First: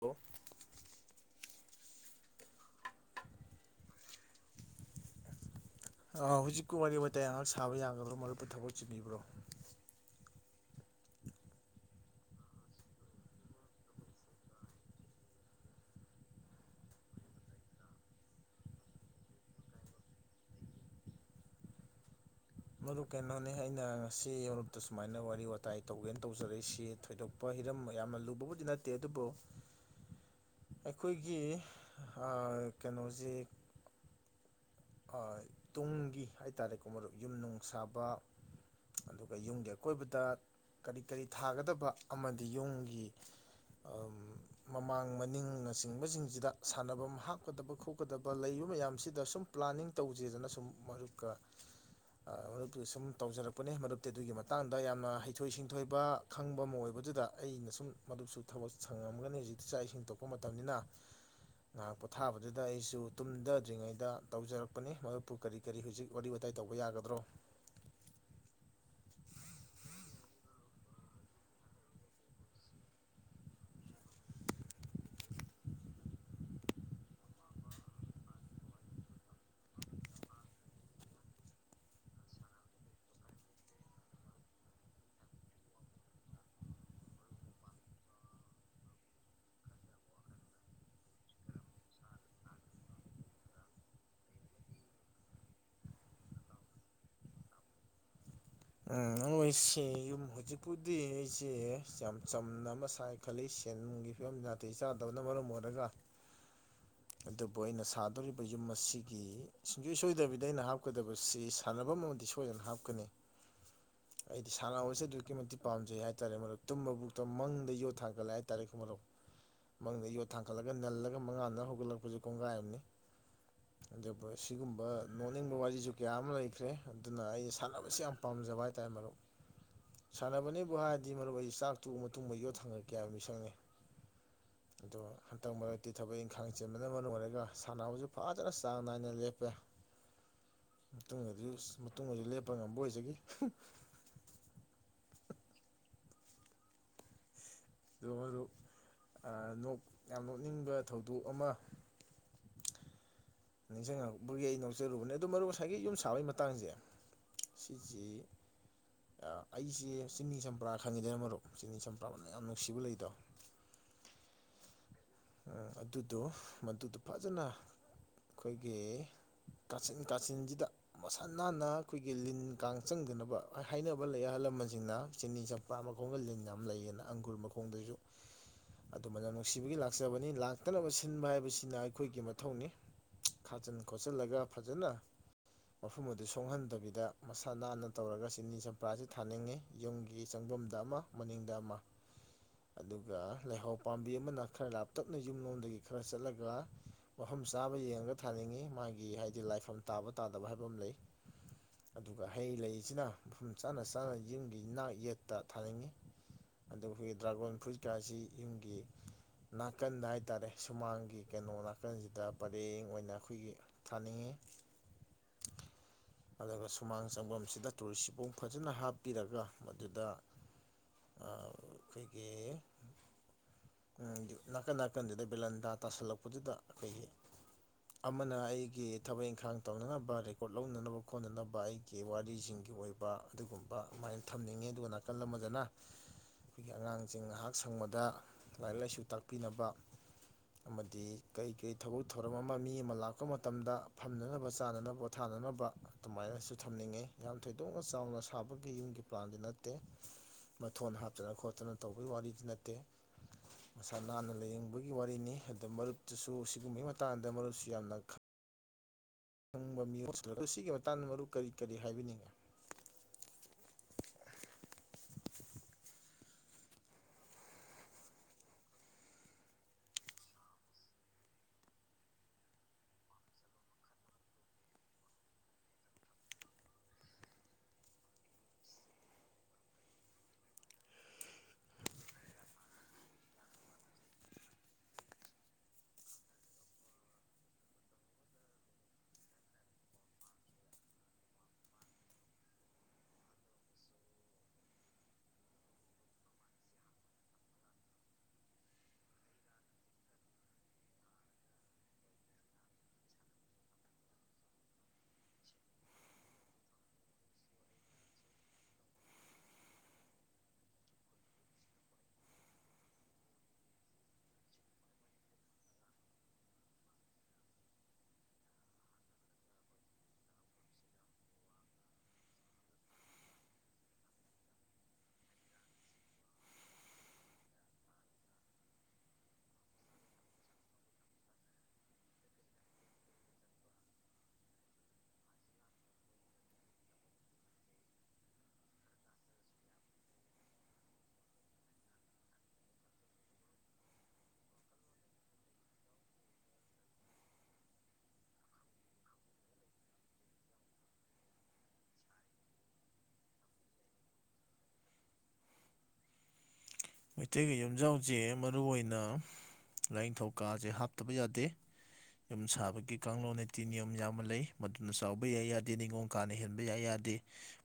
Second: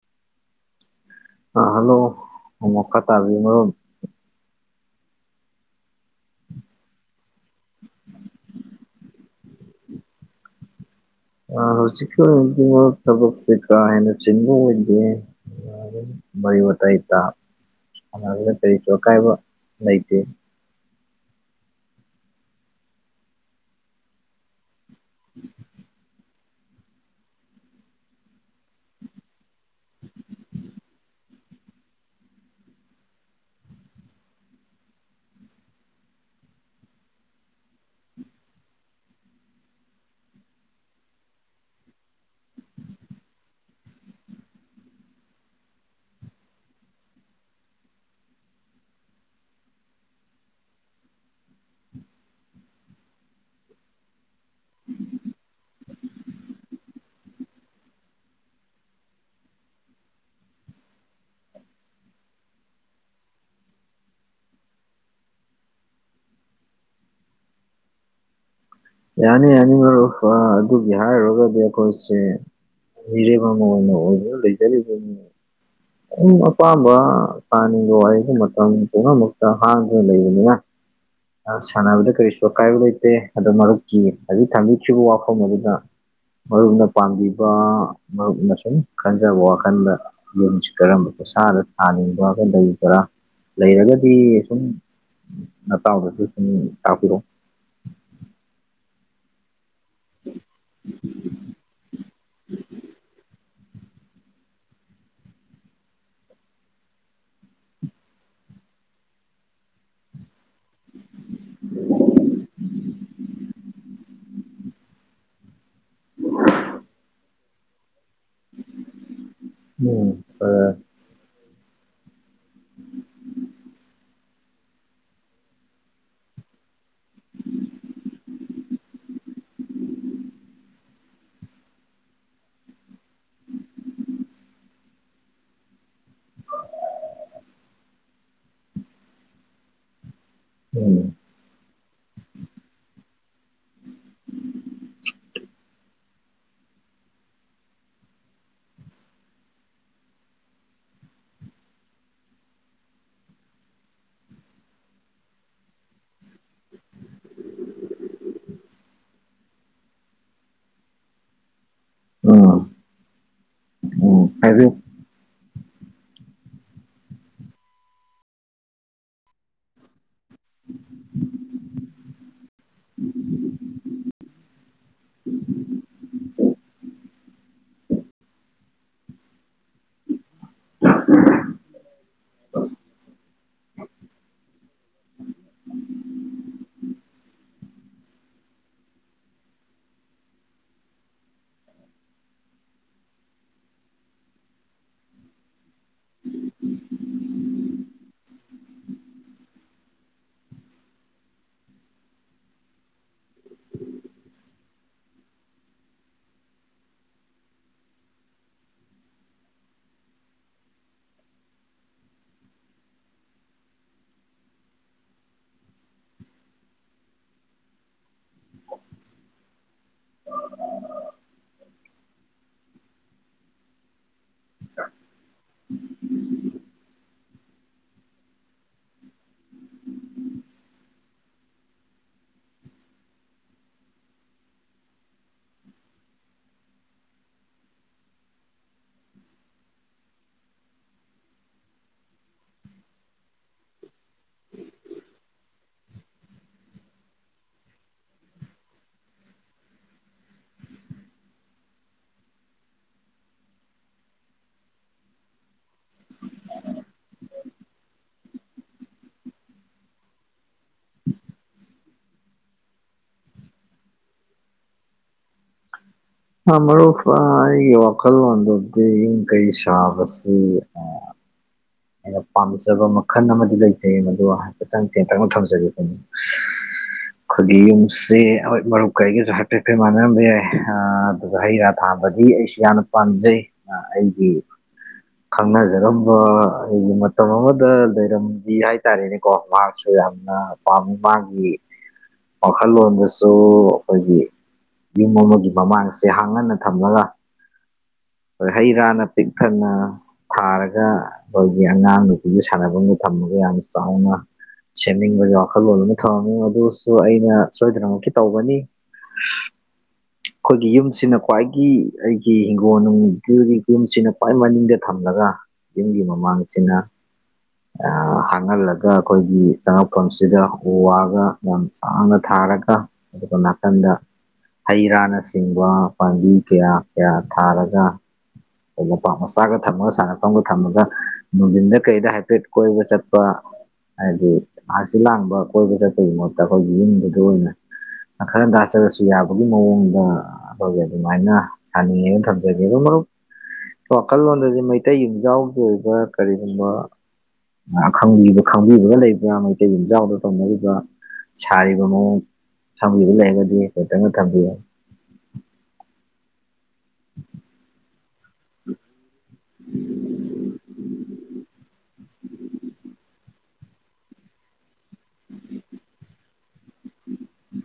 hello ꯑꯥ hello ꯕꯨꯡꯉꯣꯀ ꯇꯥꯕꯤꯕ꯭ꯔꯣ ꯍꯧꯖꯤꯛꯄꯨ ꯋꯥꯔꯤ ꯋꯥꯇꯥꯏ ꯉꯥꯏꯍꯥꯛ ꯁꯥꯕ ꯌꯥꯒꯗ꯭ꯔꯣ ꯃꯔꯨꯞꯄꯨ ꯊꯕꯛ ꯆꯤꯟꯕꯤꯕ꯭ꯔꯣ ꯑ ꯍꯧꯖꯤꯛꯀꯤ ꯑꯣꯏꯅꯗꯤ ꯃꯔꯨꯞ ꯊꯕꯛꯁꯦ ꯀꯥ ꯍꯦꯟꯅ ꯆꯤꯟꯕ ꯑꯣꯏꯗꯦ ꯋꯥꯔꯤ ꯋꯥꯇꯥꯏꯗ ꯁꯥꯟꯅꯕꯗ ꯀꯔꯤꯁꯨ ꯑꯀꯥꯏꯕ ꯂꯩꯇꯦ ꯃꯔꯨꯞ ꯀꯩꯅꯣꯅꯤ ꯑꯩꯅ ꯉꯁꯤ ꯃꯔꯨꯞꯇ ꯁꯨꯃꯥꯏꯅ ꯋꯥꯔꯤ ꯋꯥꯇꯥꯏ ꯇꯧꯒꯦꯅ ꯇꯧꯖꯔꯛꯏꯁꯤ ꯊꯣꯏꯗꯣꯛꯄ ꯍꯤꯔꯝ ꯌꯥꯝꯅ ꯂꯨꯕꯕꯨꯗꯤ ꯅꯠꯇꯦ ꯑꯗꯨꯕꯨ ꯑꯩꯈꯣꯏꯒꯤ ꯑꯥ ꯀꯩꯅꯣꯁꯤ ꯑ ꯇꯨꯡꯒꯤ ꯍꯥꯏꯇꯥꯔꯦꯀꯣ ꯃꯔꯨꯞ ꯌꯨꯝ ꯅꯨꯡ ꯁꯥꯕ ꯑꯗꯨꯒ ꯌꯨꯝꯒꯤ ꯑꯀꯣꯏꯕꯗ ꯀꯔꯤ ꯀꯔꯤ ꯊꯥꯒꯗꯕ ꯑꯃꯗꯤ ꯌꯨꯝꯒꯤ ꯃꯃꯥꯡ ꯃꯅꯤꯡꯅ ꯆꯤꯡꯕꯁꯤꯡꯁꯤꯗ ꯁꯥꯟꯅꯐꯝ ꯍꯥꯞꯀꯗꯕ ꯈꯣꯠꯀꯗꯕ ꯂꯩ ꯃꯌꯥꯝꯁꯤꯗ ꯁꯨꯝ ꯄ꯭ꯂꯥꯟꯅꯤꯡ ꯇꯧꯖꯦꯗꯅ ꯁꯨꯝ ꯃꯔꯨꯞꯀ ꯑ ꯃꯔꯨꯞꯇ ꯁꯨꯝ ꯇꯧꯖꯔꯛꯄꯅꯦ ꯃꯔꯨꯞꯇꯤ ꯑꯗꯨꯒꯤ ꯃꯇꯥꯡꯗ ꯌꯥꯝꯅ ꯍꯩꯊꯣꯏ ꯁꯤꯡꯊꯣꯏꯕ ꯈꯪꯕ ꯑꯃ ꯑꯣꯏꯕ ꯑꯗꯨꯗ ꯑꯩꯅ ꯁꯨꯝ ꯃꯔꯨꯞꯁꯨ ꯊꯕꯛ ꯁꯪꯉꯝꯒꯅꯤ ꯍꯧꯖꯤꯛꯇꯤ ꯆꯥꯛ ꯏꯁꯤꯡ ꯇꯣꯛꯄ ꯃꯇꯝꯅꯤꯅ ꯉꯥꯏꯍꯥꯛ ꯄꯣꯊꯥꯕꯗꯨꯗ ꯑꯩꯁꯨ ꯇꯨꯝꯊꯗ꯭ꯔꯤꯉꯩꯗ ꯇꯧꯖꯔꯛꯄꯅꯤ ꯃꯗꯨꯄꯨ ꯀꯔꯤ ꯀꯔꯤ ꯍꯧꯖꯤꯛ ꯋꯥꯔꯤ ꯋꯥꯇꯥꯏ ꯇꯧꯕ ꯌꯥꯒꯗ꯭ꯔꯣ ꯌꯥꯅꯤ ꯌꯥꯅꯤ ꯑꯗꯨ ꯑꯗꯨ ꯍꯥꯏꯔꯨꯔꯒꯗꯤ ꯑꯨꯈꯣꯏꯁꯦ ꯃꯤꯔꯦꯝ ꯑꯃ ꯑꯣꯏꯅ ꯂꯩꯖꯔꯤ ꯑꯗꯨꯝ ꯑꯄꯥꯝꯕ ꯁꯥꯥꯅꯤꯡꯕ ꯋꯥꯔꯤꯒ ꯃꯇꯝ ꯄꯨꯝꯅꯃꯛꯇ ꯍꯥꯡꯗꯨꯅ ꯂꯩꯕꯅꯤꯅ ꯑ ꯁꯥꯟꯅꯕꯗ ꯀꯔꯤꯁꯨ ꯑꯀꯥꯏꯕ ꯂꯩꯇꯦ ꯑꯗꯣ ꯃꯔꯨꯞ ꯍꯧꯖꯤꯛ ꯊꯝꯕꯤꯈꯤꯕ ꯋꯥꯐꯝ ꯑꯗꯨꯗ ꯃꯔꯨꯞꯅ ꯄꯥꯝꯕꯤꯕ ꯃꯔꯨꯞꯅ ꯁꯨꯝ ꯈꯟꯖꯕ ꯋꯥꯈꯜꯗ ꯌꯦꯡꯁꯤ ꯀꯔꯝꯕꯅ ꯎꯠꯁꯥꯗ ꯊꯥꯅꯤꯡꯕ ꯈ ꯂꯩꯕ꯭ꯔꯥ ꯂꯩꯔꯒꯗꯤ ꯁꯨꯝ ꯅꯇꯥꯎꯗꯁꯨ ꯗꯨꯇꯥꯛꯄꯤꯔꯣ [inaudible] ꯎꯝ ꯅꯣꯏꯁꯤ ꯌꯨꯝ ꯍꯧꯖꯤꯛꯄꯨꯗꯤ ꯑꯩꯁꯦ ꯌꯥꯝ ꯆꯝꯅ ꯑꯃ ꯁꯥꯏ ꯈꯠꯂꯛꯏꯁꯤ ꯦꯟ ꯅꯨꯡꯒꯤ ꯐꯤꯕꯝ ꯅꯥꯇꯩ ꯆꯥꯗꯕꯅ ꯃꯔꯝ ꯑꯣꯏꯔꯒ ꯑꯗꯨꯕꯨ ꯑꯩꯅ ꯁꯥꯗꯧꯔꯤꯕ ꯌꯨꯝ ꯑꯁꯤꯒꯤ ꯁꯤꯡꯁꯣꯏ ꯁꯣꯏꯗꯕꯤꯗ ꯑꯩꯅ ꯍꯥꯞ ꯀꯗꯕꯁꯤ ꯁꯥꯟꯅꯐꯝ ꯑꯃꯗꯤ ꯁꯣꯏꯗꯅ ꯍꯥꯞꯀꯅꯤ ꯑꯩꯗꯤ ꯁꯥꯟꯅꯁꯤ ꯑꯗꯨꯛꯀꯤ ꯃꯇꯤꯛ ꯄꯥꯝꯖꯩ ꯍꯥꯏꯇꯥꯔꯦ ꯃ ꯇꯨꯝꯕꯕꯨꯛꯇꯣ ꯃꯪꯗ ꯌꯣꯠ ꯊꯥꯡꯒꯠꯂꯛꯦ ꯍꯥꯏꯇꯥꯔꯦꯃꯧ ꯃꯪꯗ ꯎꯝ ꯌꯣꯠ ꯊꯥꯡꯒꯠꯂꯒ ꯑ, ꯅꯜꯂꯒ ꯃꯉꯥꯅ ꯍꯧꯒꯠꯂꯛꯄꯁꯨ ꯀꯣꯡꯒꯥꯥꯏꯅꯤ ꯑꯗꯨ ꯁꯤꯒꯨꯝꯕ ꯅꯣꯛꯅꯤꯡꯕ ꯋꯥꯔꯤꯁꯨ ꯀꯌꯥ ꯑꯃ ꯂꯩꯈ꯭ꯔꯦ ꯑꯗꯨꯅ ꯑꯩꯩꯅ ꯁꯥꯟꯅꯕꯁꯦ ꯌꯥꯝ ꯄꯥꯝꯖꯕ ꯍꯥꯏꯇꯥꯔꯦ ꯃꯔꯨꯞ ꯁꯥꯟꯅꯕꯅꯤꯕꯨ ꯍꯥꯏꯔꯗꯤ ꯃꯔꯨꯞꯁꯤ ꯆꯥꯛ ꯇꯨꯕ ꯃꯇꯨꯡꯗ ꯌꯣꯠ ꯊꯪꯉꯛꯀꯦ ꯍꯥꯏꯕ ꯃꯤꯁꯪꯅꯤ ꯑꯗꯣ ꯍꯟꯇꯛ ꯃꯔꯛꯇꯤ ꯊꯕꯛ ꯏꯪꯈꯥꯡ ꯆꯤꯟꯕꯅ ꯃꯔꯝ ꯑꯣꯏꯔꯒ ꯁꯥꯟꯅꯕꯅꯕꯁꯤ ꯐꯖꯅ ꯆꯥꯡ ꯅꯥꯏꯅ ꯂꯦꯞꯄꯦ ꯎꯝ ꯃꯇꯨꯡ ꯑꯗꯨ ꯃꯇꯨꯡꯗꯁꯨ ꯂꯦꯞꯄ ꯉꯝꯕ ꯑꯣꯏꯁꯤꯈꯤ [inaudible] ꯌꯥꯝ ꯅꯣꯛꯅꯤꯡꯕ ꯊꯧꯗꯣꯛ ꯑꯃ ꯅꯤꯡꯁꯤꯡꯉꯛꯄꯒꯤ ꯑꯩ ꯅꯣꯛꯖꯔꯨꯕꯅꯦ ꯑꯗꯨ ꯃꯔꯨꯞ ꯉꯁꯥꯏꯒꯤ ꯌꯨꯝ ꯁꯥꯕꯒꯤ ꯃꯇꯥꯡꯁꯦ ꯁꯤꯁꯤ ꯑꯩꯁꯦ ꯆꯤꯡꯅꯤ ꯆꯝꯄ꯭ꯔꯥ ꯈꯪꯉꯤꯗꯅ ꯃꯔꯨꯞ ꯆꯤ ꯅꯤꯡ ꯁꯝ ꯄ꯭ꯔꯥꯝꯕꯅ ꯌꯥꯝ ꯎꯝ ꯅꯨꯡꯁꯤꯕ ꯂꯩꯗꯣ ꯎꯝ ꯍꯥꯏꯕꯤꯌꯨ ꯑꯗꯨꯗꯣ ꯃꯗꯨꯗꯣ ꯐꯖꯅ ꯑꯩꯈꯣꯏꯒꯤ ꯀꯥꯆꯤꯟ ꯀꯥꯆꯤꯟꯁꯤꯗ ꯃꯁꯥ ꯅꯥꯟꯅ ꯑꯩꯈꯣꯏꯒꯤ ꯂꯤꯟ ꯀꯥꯡ ꯆꯪꯗꯅꯕ ꯍꯥꯏꯅꯕ ꯂꯩ ꯑꯍꯜꯂ ꯁꯤꯡꯅ ꯆꯤꯅꯤ ꯆꯝꯄ ꯑꯃ ꯃꯈ ꯂꯤ ꯌꯥꯝ ꯂꯩꯌꯦꯅ ꯑꯪꯒꯨꯔ ꯃꯈꯣꯡꯗꯁꯨ ꯑꯗꯨꯃꯥꯏꯅ ꯅꯨꯡꯁꯤꯕꯒꯤ ꯂꯥꯛꯆꯕꯅꯤ ꯂꯥꯛꯇꯅꯕ ꯁꯤꯟꯕ ꯍꯥꯏꯕꯁꯤꯅ ꯑꯩꯈꯣꯏꯒꯤ ꯃꯊꯧꯅꯤ ꯈꯥꯆꯟ ꯈꯣꯠꯆꯤꯟꯜꯂꯒ ꯐꯖꯅ ꯃꯐꯝ ꯑꯗꯨ ꯁꯣꯛꯍꯟꯗꯕꯤꯗ ꯃꯁꯥ ꯅꯥꯟꯅ ꯇꯧꯔꯒ ꯆꯤꯅꯤ ꯆꯝꯄ꯭ꯔꯥꯁꯤ ꯊꯥꯅꯤꯡꯉꯤ ꯌꯨꯝꯒꯤ ꯌꯝꯗ ꯑꯃ ꯃꯅꯤꯡꯗ ꯑꯃ ꯑꯗꯨꯒ ꯂꯩꯍꯧ ꯄꯥꯝꯕꯤ ꯑꯃꯅ ꯈꯔ ꯂ ꯇꯞꯅ ꯌꯨꯝꯂꯣꯝꯗꯒꯤ ꯈꯔ ꯆꯠꯂꯒ ꯃꯐꯝ ꯆꯥꯕ ꯌꯦꯡꯉꯒ ꯊꯥꯅꯤꯡꯉꯤ ꯃꯥꯒꯤ ꯍꯥꯏꯗꯤ ꯂꯥꯏꯐꯝ ꯇꯥꯕ ꯇꯥꯗꯕ ꯍꯥꯏꯕ ꯑꯃ ꯂꯩ ꯑꯗꯨꯒ ꯍꯩ ꯂꯩꯁꯤꯅ ꯃꯐꯝ ꯆꯥ ꯆꯥꯅ ꯌꯨꯝꯒꯤ ꯅꯥꯛ ꯌꯦꯠꯇ ꯊꯥꯅꯤꯡꯉꯤ ꯑꯩꯈꯣꯏꯒꯤ ꯗ꯭ꯔꯥꯒꯣꯟ ꯐ꯭ꯔꯨꯏꯠꯀꯥꯁꯤ ꯌꯨꯝꯒꯤ ꯅꯥꯀꯟꯗ ꯍꯥꯏꯇꯥꯔꯦ ꯁꯨꯃꯥꯡꯒꯤ ꯀꯩꯅꯣ ꯅꯥꯀꯟꯁꯤꯗ ꯄꯔꯦꯡ ꯑꯣꯏꯅ ꯑꯩꯈꯣꯏꯒꯤ ꯊꯥꯅꯤꯡꯉꯤ [inaudible] ꯑꯗꯨꯒ ꯁꯨꯃꯥꯡ ꯆꯪꯐꯝꯁꯤꯗ ꯇꯨꯔꯤ ꯁꯤꯄꯨꯡ ꯐꯖꯅ ꯍꯥꯞꯄꯤꯔꯒ ꯃꯗꯨꯗ ꯑꯩꯈꯣꯏꯒꯤ ꯅꯥꯀꯟ ꯅꯥꯀꯟꯁꯤꯗ ꯕꯦꯂꯟꯗꯥ ꯇꯥꯁꯜꯂꯛꯄꯗꯨꯗ ꯀꯈꯩ ꯑꯃꯅ ꯑꯩꯒꯤ ꯊꯕꯛ ꯏꯪꯈꯥꯡ ꯇꯧꯅꯅꯕ ꯔꯦꯀꯣꯔꯠ ꯂꯧꯅꯅꯕ ꯈꯣꯠꯅꯅꯕ ꯑꯩꯒꯤ ꯋꯥꯔꯤꯁꯤꯡꯒꯤ ꯑꯣꯏ ꯑꯣꯏꯕ ꯑꯗꯨꯒꯨꯝꯕ ꯑꯗꯨꯃꯥꯏꯅ ꯊꯝꯅꯤꯡꯉꯤ ꯑꯗꯨꯒ ꯅꯥꯀꯜ ꯑꯃꯗꯅ ꯑꯩꯈꯣꯏꯒꯤ ꯑꯉꯥꯡꯁꯤꯡ ꯉꯥꯏꯍꯥꯛ ꯁꯪꯕꯗ ꯂꯥꯏꯔꯤꯛ ꯂꯥꯏꯁꯨ ꯇꯥꯛꯄꯤ ꯥꯛꯄꯤꯅꯕ ꯑꯃꯗꯤ ꯀꯔꯤ ꯀꯔꯤ ꯊꯕꯛ ꯊꯧꯔꯝ ꯑꯃ ꯃꯤ ꯑꯃ ꯂꯥꯛꯄ ꯃꯇꯝꯗ ꯐꯝꯅꯅꯕ ꯆꯥꯅꯅꯕ ꯄꯣꯠ ꯊꯥꯅꯅꯕ ꯑꯗꯨꯃꯥꯏꯅꯁꯨ ꯊꯝꯅꯤꯡꯉꯦ ꯌꯥꯝ ꯊꯣꯏꯗꯣꯛꯅ ꯆꯥꯎꯅ ꯁꯥꯕꯒꯤ ꯌꯨꯝꯒꯤ ꯄ꯭ꯂꯥꯟꯗꯤ ꯅꯠꯇꯦ ꯃꯊꯣꯟ ꯍꯥꯞꯇꯅ ꯈꯣꯠꯇꯅ ꯇꯧꯕꯒꯤ ꯋꯥꯔꯤꯗꯤ ꯅꯠꯇꯦ ꯅꯥꯟꯅ ꯂꯥꯏꯅꯤꯡꯕꯒꯤ ꯋꯥꯔꯤꯅꯤ ꯑꯗ ꯃꯔꯨꯞꯇꯁꯨ ꯁꯤꯒꯨꯝꯕꯩ ꯃꯇꯥꯡꯗ ꯃꯔꯨꯞꯁꯨ ꯌꯥꯝꯅ [unintelligible] ꯑꯁꯤꯒꯤ ꯃꯇꯥꯡꯗ ꯃꯔꯨꯞ ꯀꯔꯤ ꯀꯔꯤ ꯍꯥꯏꯕꯤꯅꯤꯡꯉꯤ [inaudible] [inaudible] ꯍꯥ ꯃꯔꯨꯞ ꯑꯩꯒꯤ ꯋꯥꯈꯜꯂꯣꯟꯗꯕꯨꯗꯤ ꯌꯨꯝ ꯀꯩ ꯁꯥꯕꯁꯤ ꯑꯩꯅ ꯄꯥꯝꯖꯕ ꯃꯈꯜ ꯑꯃꯗꯤ ꯂꯩꯖꯩ ꯃꯗꯨ ꯍꯥꯏꯐꯦꯠꯇꯪ ꯇꯦꯟꯇꯛꯅ ꯊꯝꯖꯒꯦ ꯑꯩꯈꯣꯏꯒꯤ ꯌꯨꯝꯁꯦ ꯍꯣꯏ ꯃꯔꯨꯞ ꯀꯥ ꯑꯩꯒꯁꯨ ꯍꯥꯏꯐꯦꯠ ꯍꯥꯏꯐꯦꯠ ꯃꯥꯟꯅꯔꯝꯕ ꯌꯥꯏ ꯑ ꯑꯗꯨꯗ ꯍꯩ ꯔꯥ ꯊꯥ ꯗꯤ ꯑꯩꯁꯨ ꯌꯥꯝꯅ ꯄꯥꯝꯖꯩ ꯑꯩꯒꯤ ꯈꯪꯅꯖꯔꯝꯕ ꯑꯩꯈꯣꯏꯒꯤ ꯃꯇꯝ ꯑꯃꯗ ꯂꯩꯔꯝꯕꯤ ꯍꯥꯏꯇꯥꯔꯦꯅꯦꯀꯣ ꯃꯥꯁꯨ ꯌꯥꯝꯅ ꯄꯥꯝꯃꯤ ꯃꯥꯒꯤ ꯋꯥꯈꯜꯂꯣꯟꯗꯁꯨ ꯑꯩꯈꯣꯏꯒꯤ ꯌꯨꯝ ꯑꯃꯒꯤ ꯃꯃꯥꯡꯁꯦ ꯍꯥꯡ ꯍꯟꯅ ꯊꯝꯂꯒ ꯍꯩ ꯔꯥꯅ ꯄꯤꯛ ꯊꯅ ꯊꯥꯔꯒ ꯑꯩꯈꯣꯏꯒꯤ ꯑꯉꯥꯡ ꯅꯨꯄꯤꯒꯤ ꯁꯥꯟꯐꯝꯒ ꯊꯝ ꯌꯥꯝ ꯆꯥꯎꯅ ꯁꯦꯝꯅꯤꯡꯕꯒꯤ ꯋꯥꯈꯜꯂꯣꯟ ꯑꯃ ꯊꯝꯉꯝꯃꯤ ꯑꯗꯨꯁꯨ ꯑꯩꯅ ꯁꯣꯏꯗꯅꯃꯛꯀꯤ ꯇꯧꯒꯅꯤ [inaudible] ꯑꯩꯈꯣꯏꯒꯤ ꯌꯨꯝꯁꯤꯅ ꯈ꯭ꯋꯥꯏꯒꯤ ꯑꯩꯒꯤ ꯍꯤꯡꯒꯣꯟ ꯖꯨꯔꯤ ꯌꯨꯝꯁꯤꯅ ꯈ꯭ꯋꯥꯏ ꯃꯅꯤꯡꯗ ꯊꯝꯂꯒ ꯌꯨꯝꯒꯤ ꯃꯃꯥꯡꯁꯤꯅ ꯍꯥꯡꯍꯜꯂꯒ ꯑꯩꯈꯣꯏꯒꯤ ꯆꯉꯛꯐꯝꯁꯤꯗ ꯎ ꯋꯥꯒ ꯌꯥꯝ ꯁꯥꯡꯅ ꯊ ꯊꯥꯔꯒ ꯑꯗꯨꯒ ꯅꯥꯀꯟꯗ ꯍꯩ ꯔꯥꯅꯆꯤꯡꯕ ꯄꯥꯝꯕꯤ ꯀꯌꯥ ꯀꯌꯥ ꯊꯥꯔꯒ ꯂꯝꯄꯥꯛ ꯃꯆꯥꯒ ꯊꯝꯃꯒ ꯁꯥꯟꯅꯐꯝꯒ ꯊꯝꯃꯒ ꯅꯨꯡꯊꯤꯟꯗ ꯀꯩꯗ ꯍꯥꯏꯐꯦꯠ ꯀꯣꯏꯕ ꯆꯠꯄ ꯍꯥꯏꯗꯤ ꯑꯥꯔꯁꯤ ꯂꯥꯡꯕ ꯀꯣꯏꯕ ꯆꯠꯄꯒꯤ ꯃꯍꯨꯠꯇ ꯑꯩꯈꯣꯏꯒꯤ ꯌꯨꯝꯗꯨꯗ ꯑꯣꯏꯅ ꯈꯔ ꯇꯥꯆꯔꯁꯨ ꯌꯥꯕꯒꯤ ꯃꯑꯣꯡꯗ ꯑꯩꯈꯣꯏꯒꯤ ꯑꯗꯨꯃꯥꯏꯅ ꯁꯥꯅꯤꯡꯉꯦꯅ ꯊꯝꯖꯒꯦ ꯑꯗꯨꯝ ꯃꯔꯨꯞ ꯋꯥꯈꯜꯂꯣꯟꯗꯗꯤ ꯃꯩꯇꯩ ꯌꯨꯝꯖꯥꯎꯒꯤ ꯑꯣꯏꯕ ꯀꯔꯤꯒꯨꯝꯕ ꯈꯪꯕꯤꯕ ꯈꯪꯕꯤꯕꯒ ꯂꯩꯕ꯭ꯔꯥ ꯃꯩꯇꯩ ꯂꯝꯨꯝꯖꯥꯎꯗ ꯇꯧꯅꯔꯤꯕꯥ ꯁꯥꯔꯤꯕ ꯃꯑꯣꯡ ꯊꯝꯂꯤꯕ ꯂꯩꯔꯒꯗꯤ ꯈꯤꯇꯪꯒ ꯊꯝꯕꯤꯌꯨ [inaudible] ꯃꯩꯇꯩꯒꯤ ꯌꯨꯝꯖꯥꯎꯁꯦ ꯃꯔ ꯑꯣꯏꯅ ꯂꯥꯏꯅꯤꯡꯊꯧꯀꯥꯁꯦ ꯍꯥꯞꯇꯕ ꯌꯥꯗꯦ ꯌꯨꯝ ꯁꯥꯕꯒꯤ ꯀꯥꯡꯂꯣꯟꯅꯤꯇꯤ ꯅꯤꯌꯣꯝ ꯌꯥꯝꯅ ꯂꯩ ꯃꯗꯨꯅ ꯆꯥꯎꯕ ꯌꯥꯏ ꯌꯥꯗꯦ ꯅꯤꯉꯣꯜ ꯀꯥꯅ ꯍꯦꯟꯕ ꯌꯥꯏ ꯌꯥꯗꯦ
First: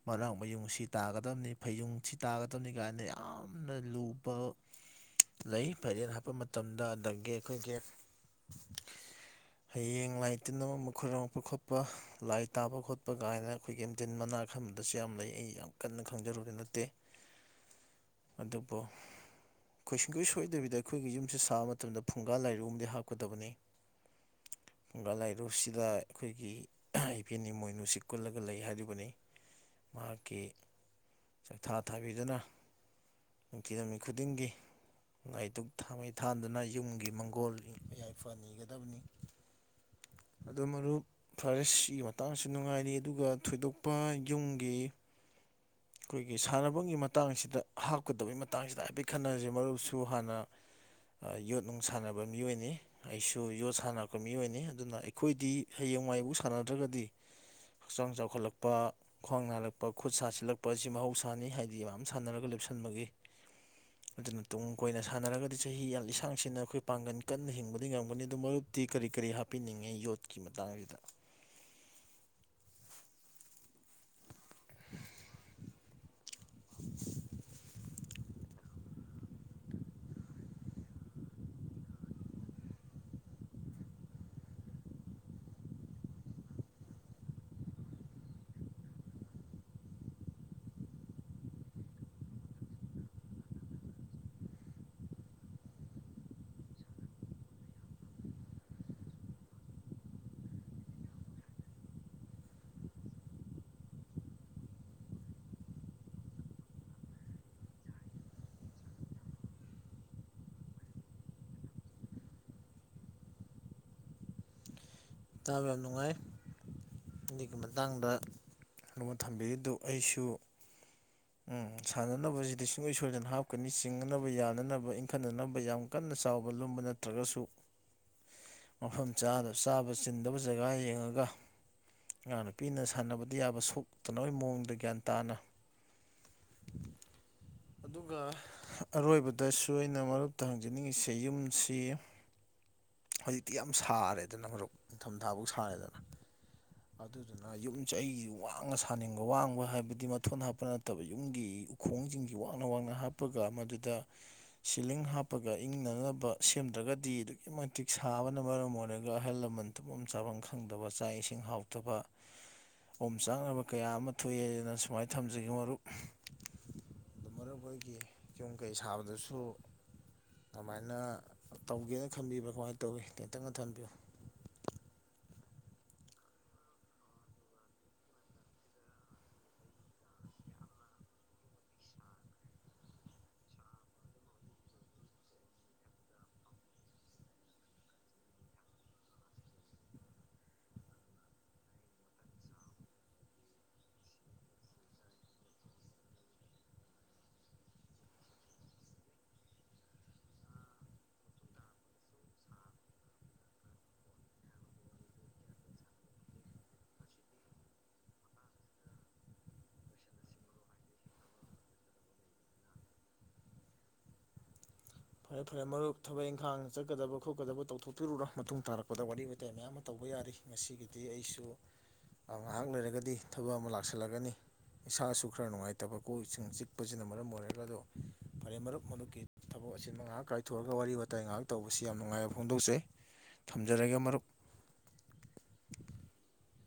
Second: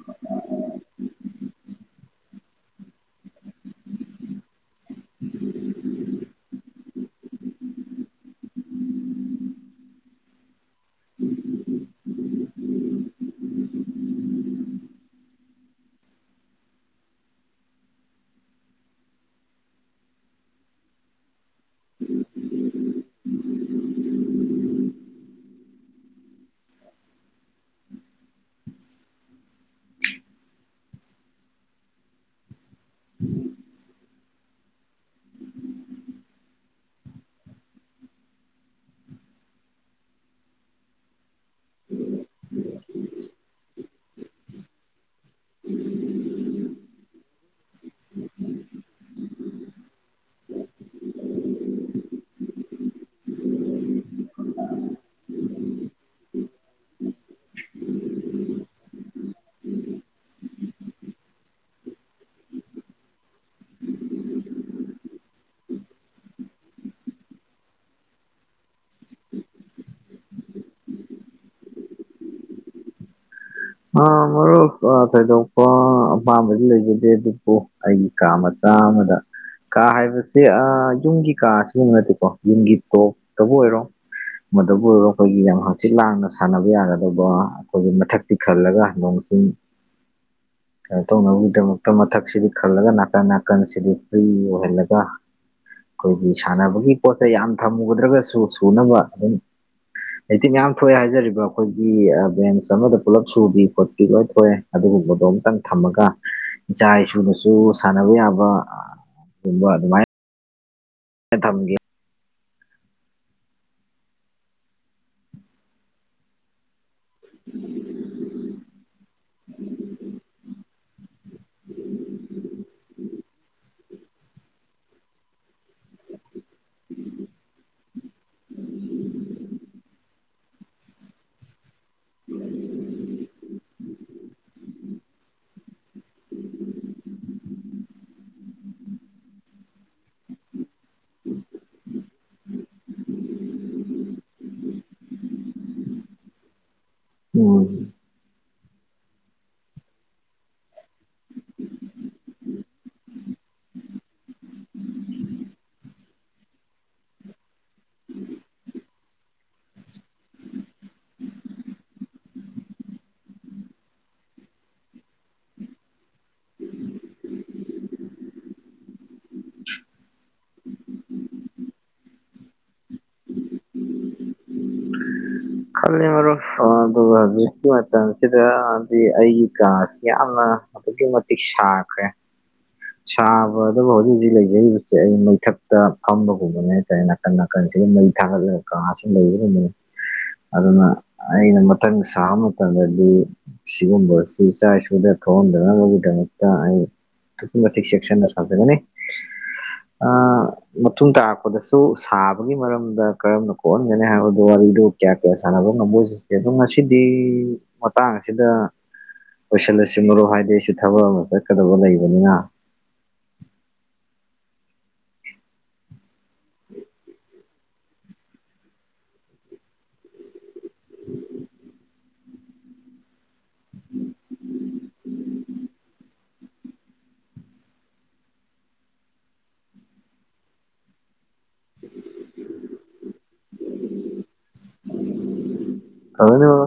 ꯃꯥꯔꯥꯛ ꯃꯌꯨꯡ ꯁꯤ ꯇꯥꯒꯗꯕꯅꯤ ꯐꯩꯌꯨꯡ ꯁꯤ ꯇꯥꯒꯗꯕꯅꯤ ꯀꯥꯏꯅ ꯌꯥꯝꯅ ꯂꯨ ꯂꯨꯕ ꯂꯩ ꯐꯩꯔꯦꯜ ꯍꯥꯞꯄ ꯃꯇꯝꯗ ꯑꯗꯒꯤ ꯑꯩꯈꯣꯏꯒꯤ [inaudible] ꯍꯌꯦꯡ ꯂꯥꯏ ꯇꯤꯟ ꯑꯃ ꯈꯨꯔꯨꯝꯃꯛꯄ ꯈꯣꯠꯄ ꯂꯥꯏ ꯇꯥꯕ ꯈꯣꯠꯄ ꯀꯥꯏꯅ ꯑꯩꯈꯣꯏꯒꯤ ꯑꯦꯝꯇꯤꯟ ꯃꯅꯥ ꯃꯝꯗꯁꯨ ꯌꯥꯝ ꯂꯩ ꯑꯩ ꯌꯥꯝ ꯀꯟꯅ ꯈꯪꯖꯔꯨꯕ ꯅꯠꯇꯦ ꯑꯗꯨꯕꯨ [inaudible] ꯈꯣꯏ ꯁꯨꯡꯒꯣꯏ ꯁꯣꯏꯗꯕꯤꯗ ꯑꯩꯈꯣꯏꯒꯤ ꯌꯨꯝꯁꯤ ꯁꯥꯕ ꯃꯇꯝꯗ ꯐꯨꯡꯒꯥ ꯂꯥꯏꯔꯨ ꯑꯃꯗꯤ ꯍꯥꯞꯀꯗꯕꯅꯤ [inaudible] ꯨꯐꯨꯡꯒꯥ ꯂꯥꯏꯔꯨꯁꯤꯗ ꯑꯩꯈꯣꯏꯒꯤ ꯏꯚꯦꯟ ꯏꯃꯣꯏꯅꯨꯁꯤ ꯀꯨꯜꯂꯒ ꯂꯩ ꯍꯥꯏꯔꯤꯕꯅꯤ ꯃꯍꯥꯛꯀꯤ ꯆꯥꯛꯊꯥ ꯊꯥꯕꯤꯗꯨꯅ ꯅꯤꯡꯊꯤꯅ ꯅꯨꯃꯤꯠ ꯈꯨꯗꯤꯡꯒꯤ ꯂꯥꯏ ꯗꯨꯛ ꯊꯥꯡꯃꯩ ꯊꯥꯟꯗꯨꯅ ꯌꯨꯝꯒꯤ ꯃꯪꯒꯣꯜ ꯌꯥꯏꯐ ꯅꯤꯒꯗꯕꯅꯤ [inaudible] ꯑꯗꯣ ꯃꯔꯨꯞ ꯐꯔꯦꯁꯤꯒꯤ ꯃꯇꯥꯡꯁꯨ ꯅꯨꯡꯉꯥꯏꯔꯤ ꯑꯗꯨꯒ ꯊꯣꯏꯗꯣꯛꯄ ꯌꯨꯝꯒꯤ ꯑꯩꯈꯣꯏꯒꯤ ꯁꯥꯟꯅꯕꯒꯤ ꯃꯇꯥꯡ ꯑꯁꯤꯗ ꯀꯗꯕꯩ ꯃꯇꯥꯡꯁꯤꯗ ꯍꯥꯏꯐꯦꯠ ꯈꯟꯅꯔꯁꯤ ꯃꯔꯨꯞꯁꯨ ꯍꯥꯟꯅ ꯌꯣꯠ ꯅꯨꯡ ꯁꯥꯟꯅꯕ ꯃꯤꯑꯣꯏꯅꯤ ꯑꯩꯁꯨ ꯌꯣꯠ ꯁꯥꯟꯅꯔꯛꯄ ꯃꯤꯑꯣꯏꯅꯤ ꯑꯗꯨꯅ ꯑꯩꯈꯣꯏꯗꯤ ꯍꯌꯦꯡ ꯋꯥꯥꯏꯕꯨꯛ ꯁꯥꯟꯅꯗ꯭ꯔꯒꯗꯤ ꯍꯛꯆꯥꯡ ꯆꯥꯎꯈꯠꯂꯛꯄ ꯈ꯭ꯋꯥꯡ ꯅꯔꯛꯄ ꯈꯨꯠ ꯁꯥꯁꯤꯜꯂꯛꯄ ꯑꯁꯤ ꯃꯍꯧꯁꯥꯅꯤ ꯍꯥꯏꯗꯤ ꯃꯌꯝ ꯁꯥꯟꯅꯔꯒ ꯂꯦꯞꯁꯤꯟ ꯕꯒꯤ ꯑꯗꯨꯅ ꯇꯨꯡ ꯀꯣꯏꯅ ꯁꯥꯟꯅꯔꯒꯗꯤ ꯆꯍꯤ ꯂꯤꯁꯥꯡꯁꯤꯠꯅ ꯑꯩꯈꯣꯏ ꯄꯥꯡꯒꯟ ꯀꯟꯅ ꯍꯤꯡꯕꯗꯤ ꯉꯝꯒꯅꯤ ꯑꯗꯨ ꯃꯔꯨꯞ ꯀꯔꯤ ꯀꯔꯤ ꯍꯥꯞꯄꯤꯅꯤꯡꯉꯤ ꯌꯣꯠꯀꯤ ꯃꯇꯥꯡꯁꯤꯗ ꯑ ꯃꯔꯨꯞ ꯑ ꯊꯣꯏꯗꯣꯛꯄ ꯑꯄꯥꯝꯕꯗꯤ ꯂꯩꯖꯗꯦ ꯑꯗꯨꯕꯨ ꯑꯩꯒꯤ ꯀꯥ ꯃꯆꯥ ꯆꯝꯃꯗ ꯀꯥ ꯍꯥꯏꯕꯁꯦ ꯑ ꯌꯨꯝꯒꯤ ꯀꯥ ꯁꯤꯕꯨ ꯅꯠꯇꯦꯀꯣ ꯌꯨꯝꯒꯤ ꯇꯣꯞꯇꯕꯨ ꯑꯣꯏꯔꯣ ꯃꯗꯕꯨ ꯑꯣꯏꯔꯣ ꯑꯩꯈꯣꯏꯒꯤ ꯌꯥꯝ ꯍꯪꯆꯤꯛ ꯂꯥꯡꯅ ꯁꯥꯟꯅꯕ ꯌꯥꯒꯗꯧꯕ ꯑꯩꯈꯣꯏꯒꯤ ꯃꯊꯛ ꯈꯜꯂꯒ ꯅꯣꯡꯆꯤꯡ [inaudible] ꯀꯩꯅꯣ ꯇꯧꯅꯕꯒꯤꯗꯃꯛꯇ ꯃꯊꯛꯁꯤꯗꯤ ꯈꯜꯂꯒ ꯅꯥꯀꯟ ꯅꯥꯀꯟꯁꯤꯗꯤ ꯐ꯭ꯔꯤ ꯑꯣꯏꯍꯜꯂꯒ ꯑꯩꯈꯣꯏꯒꯤ ꯁꯥꯟꯅꯕꯒꯤ ꯄꯣꯠꯆꯩ ꯌꯥꯝ ꯊꯝꯃꯨꯗ꯭ꯔꯒꯁꯨ ꯁꯨꯅꯕ ꯑꯗꯨꯝ ꯍꯩꯇꯤ ꯃꯌꯥꯝ ꯊꯣꯛꯑꯦ ꯍꯥꯏꯖꯔꯤꯕ ꯑꯩꯈꯣꯏꯒꯤ ꯕꯦꯟꯁ ꯑꯃꯒ ꯄꯨꯂꯞ ꯁꯨꯕꯤ ꯈꯣꯠꯄꯤ ꯂꯣꯏ ꯊꯣꯛꯑꯦ ꯑꯗꯨꯒꯨꯝꯕꯗꯣ ꯑꯃꯨꯇꯪ ꯊꯝꯃꯒ ꯏꯆꯥ ꯏꯁꯨꯅꯁꯨ ꯁꯥꯟꯅꯕ ꯌꯥꯕ ꯒꯨꯝꯕ ꯑꯗꯨꯃꯥꯏꯅ ꯊꯝꯒꯦ ꯇꯥꯕ ꯌꯥꯝ ꯅꯨꯡꯉꯥꯏ ꯑꯗꯨꯒꯤ ꯃꯇꯥꯡꯗ ꯑꯗꯣꯝꯅ ꯊꯝꯕꯤꯔꯤꯗꯨ ꯑꯩꯁꯨ ꯎ ꯁꯥꯟꯅꯅꯕꯁꯤꯗꯤ ꯁꯨꯡꯁꯣꯏ ꯁꯣꯏꯗꯅ ꯍꯥꯞꯀꯅꯤ ꯆꯤꯡꯅꯅꯕ ꯌꯥꯅꯅꯕ ꯏꯟꯈꯠꯅꯅꯕ ꯌꯥꯝ ꯀꯟꯅ ꯅ ꯆꯥꯎꯕ ꯂꯨꯝꯕ ꯅꯠꯇ꯭ꯔꯁꯨ ꯃꯐꯝ ꯆꯥꯅ ꯆꯥꯕ ꯆꯤꯟꯗꯕ ꯖꯒꯥ ꯌꯦꯡꯉꯒ ꯏꯉꯥꯡ ꯅꯨꯨꯄꯤꯅ ꯁꯥꯟꯅꯕꯗꯤ ꯌꯥꯕ ꯁꯣꯛꯇꯅꯕꯒꯤ ꯃꯑꯣꯡꯗ ꯒ꯭ꯌꯥꯟ ꯇꯥꯅ [inaudible] ꯑꯗꯨꯒ ꯑꯔꯣꯏꯕꯗꯁꯨ ꯑꯩꯅ ꯃꯔꯨꯞꯇ ꯍꯪꯖꯅꯤꯡꯉꯤꯁꯦ ꯌꯨꯝꯁꯤ ꯍꯧꯖꯤꯛꯇꯤ ꯌꯥꯝ ꯁꯥꯔꯦꯗꯅ ꯃꯔꯨꯞ ꯅꯤꯡꯊꯝꯊꯥꯐꯧ ꯁꯥꯔꯦꯗꯅ ꯑꯗꯨꯗꯨꯅ ꯎꯝ ꯌꯨꯝꯁꯦ ꯑꯩ ꯋꯥꯡꯅ ꯁꯥꯅꯤꯡꯕ ꯋꯥꯡꯕ ꯍꯥꯏꯕꯗꯤ ꯃꯊꯣꯟ ꯍꯥꯞꯄ ꯅꯠꯇꯕ ꯌꯨꯝꯒꯤ ꯎꯈꯣꯡꯁꯤꯡꯁꯤ ꯋꯥꯡꯅ ꯋꯥꯡꯅ ꯍꯥꯞꯄꯒ ꯃꯗꯨꯗ ꯁꯤꯂꯤꯡ ꯍꯥꯞꯄꯒ ꯏꯪꯅꯅꯕ ꯁꯦꯝꯗ꯭ꯔꯒꯗꯤ ꯑꯗꯨꯛꯀꯤ ꯃꯇꯤꯛ ꯁꯥꯕꯅ ꯃꯔꯝ ꯑꯣꯏꯔꯒ ꯑꯍꯜ ꯂꯕ ꯃꯟ ꯇꯨꯝꯐꯝ ꯆꯥꯐꯝ ꯈꯪꯗꯕ ꯆꯥꯛ ꯏꯁꯤꯡ ꯍꯥꯎꯇꯕ ꯑꯣꯝ ꯆꯥꯛꯅꯕ ꯀꯌꯥ ꯑꯃ ꯊꯣꯛꯑꯦꯗꯅ ꯁꯨꯃꯥꯏꯅ ꯊꯝꯖꯒꯦ ꯃꯔꯨꯞ ꯃꯔꯨꯞꯍꯣꯏꯒꯤ ꯌꯨꯝ ꯀꯩ ꯁꯥꯕꯗꯁꯨ ꯀꯃꯥꯏꯅ ꯇꯧꯒꯦꯅ ꯈꯟꯕꯤꯕ ꯀꯃꯥꯏꯅ ꯇꯧꯋꯤ ꯇꯦꯟꯇꯛꯅ ꯊꯝꯕꯤꯌꯨ [inaudible] ꯈꯜꯂꯦ ꯃꯔꯨꯞ ꯑꯗꯨꯒ ꯍꯧꯖꯤꯛꯀꯤ ꯃꯇꯝꯁꯤꯗ ꯗꯤ ꯑꯩꯒꯤ ꯀꯥꯁꯤ ꯌꯥꯝꯅ ꯑꯗꯨꯛꯀꯤ ꯃꯇꯤꯛ ꯁꯥꯈ꯭ꯔꯦ ꯁꯥꯕꯗꯕꯨ ꯍꯧꯖꯤꯛ ꯍꯧꯖꯤꯛ ꯂꯩꯖꯔꯤꯕꯁꯦ ꯑꯩ ꯃꯩꯊꯛꯇ ꯐꯝꯕꯒꯨꯝꯕꯅꯦ ꯍꯥꯏꯇꯥꯔꯦ ꯅꯥꯀꯟ ꯅꯥꯀꯟ ꯑꯁꯤꯗꯩ ꯃꯩ ꯊꯥꯒꯠꯂꯒ ꯀꯥꯁꯤꯗ ꯂꯩ ꯉꯝꯕꯅꯤ [unintelligible] [inaudible] ꯑꯗꯨꯅ ꯑꯩꯅ ꯃꯊꯪ ꯁꯥꯕ ꯃꯇꯝꯗꯗꯤ ꯁꯤꯒꯨꯝꯕꯁꯤ ꯏꯆꯥ ꯏꯁꯨꯗ ꯊꯣꯛꯍ [unintelligible] ꯑꯩ ꯑꯗꯨꯛꯀꯤ ꯃꯇꯤꯛ ꯆꯦꯛꯁꯟꯅ ꯁꯥꯖꯒꯅꯤ ꯑꯥ ꯃꯇꯨꯡ ꯇꯥꯔꯛꯄꯗꯁꯨ ꯁꯥꯕꯒꯤ ꯃꯔꯝꯗ ꯀꯔꯝꯅ ꯀꯣꯛꯍꯟꯒꯅꯤ ꯍꯥꯏꯕꯗꯨ ꯋꯥꯔꯤ ꯗꯨ ꯀꯌꯥ ꯀꯌꯥ ꯁꯥꯟꯅꯕ ꯉꯝꯕꯑꯣꯏꯁꯤ ꯑꯗꯣ ꯉꯁꯤꯗꯤ ꯃꯇꯥꯡ ꯑꯁꯤꯗ ꯂꯣꯏꯁꯤꯜꯂꯁꯤ ꯃꯔꯨꯞ ꯍꯥꯏꯗꯤ ꯑꯩꯁꯨ ꯊꯕꯛ ꯑꯃ ꯆꯠꯀꯗꯕ ꯂꯩꯕꯅꯤꯅ [inaudible] ꯐꯔꯦ ꯐꯔꯦ ꯃꯔꯨꯞ ꯊꯕꯛ ꯏꯪꯈꯥꯡ ꯆꯠꯀꯗꯕ ꯈꯣꯠꯀꯗꯕ ꯇꯧꯊꯣꯛꯄꯤꯔꯨꯔꯣ ꯃꯇꯨꯡ ꯇꯥꯔꯛꯄꯗ ꯋꯥꯔꯤ ꯋꯥꯇꯏ ꯃꯌꯥꯝ ꯑꯃ ꯇꯧꯕ ꯌꯥꯔꯤ ꯉꯁꯤꯒꯤꯗꯤ ꯑꯩꯁꯨ ꯉꯥꯏꯍꯥꯛ ꯂꯩꯔꯒꯗꯤ ꯊꯕꯛ ꯑꯃ ꯂꯥꯛꯁꯜꯂꯒꯅꯤ ꯏꯁꯥꯁꯨ ꯈꯔ ꯅꯨꯡꯉꯥꯏꯇꯕ ꯀꯣꯛ ꯏꯁꯤꯡ ꯆꯤꯛꯄꯁꯤꯅ ꯃꯔꯝ ꯑꯣꯏꯔꯒ ꯑꯗꯣ ꯐꯔꯦ ꯃꯔꯨꯞ ꯃꯔꯨꯞꯀꯤ ꯊꯕꯛ ꯆꯤꯟꯕ ꯃꯉꯥ ꯀꯥꯏꯊꯣꯛꯑꯒ ꯋꯥꯔꯤ ꯋꯥꯇꯏ ꯉꯥꯏꯍꯥꯛ ꯇꯧꯕꯁꯤ ꯌꯥꯝ ꯅꯨꯡꯉꯥꯏꯕ ꯐꯣꯡꯗꯣꯛꯆꯩ ꯊꯝꯖꯔꯒꯦ ꯃꯔꯨꯞ ꯐꯔꯦꯅꯦ ꯃꯔꯨꯞ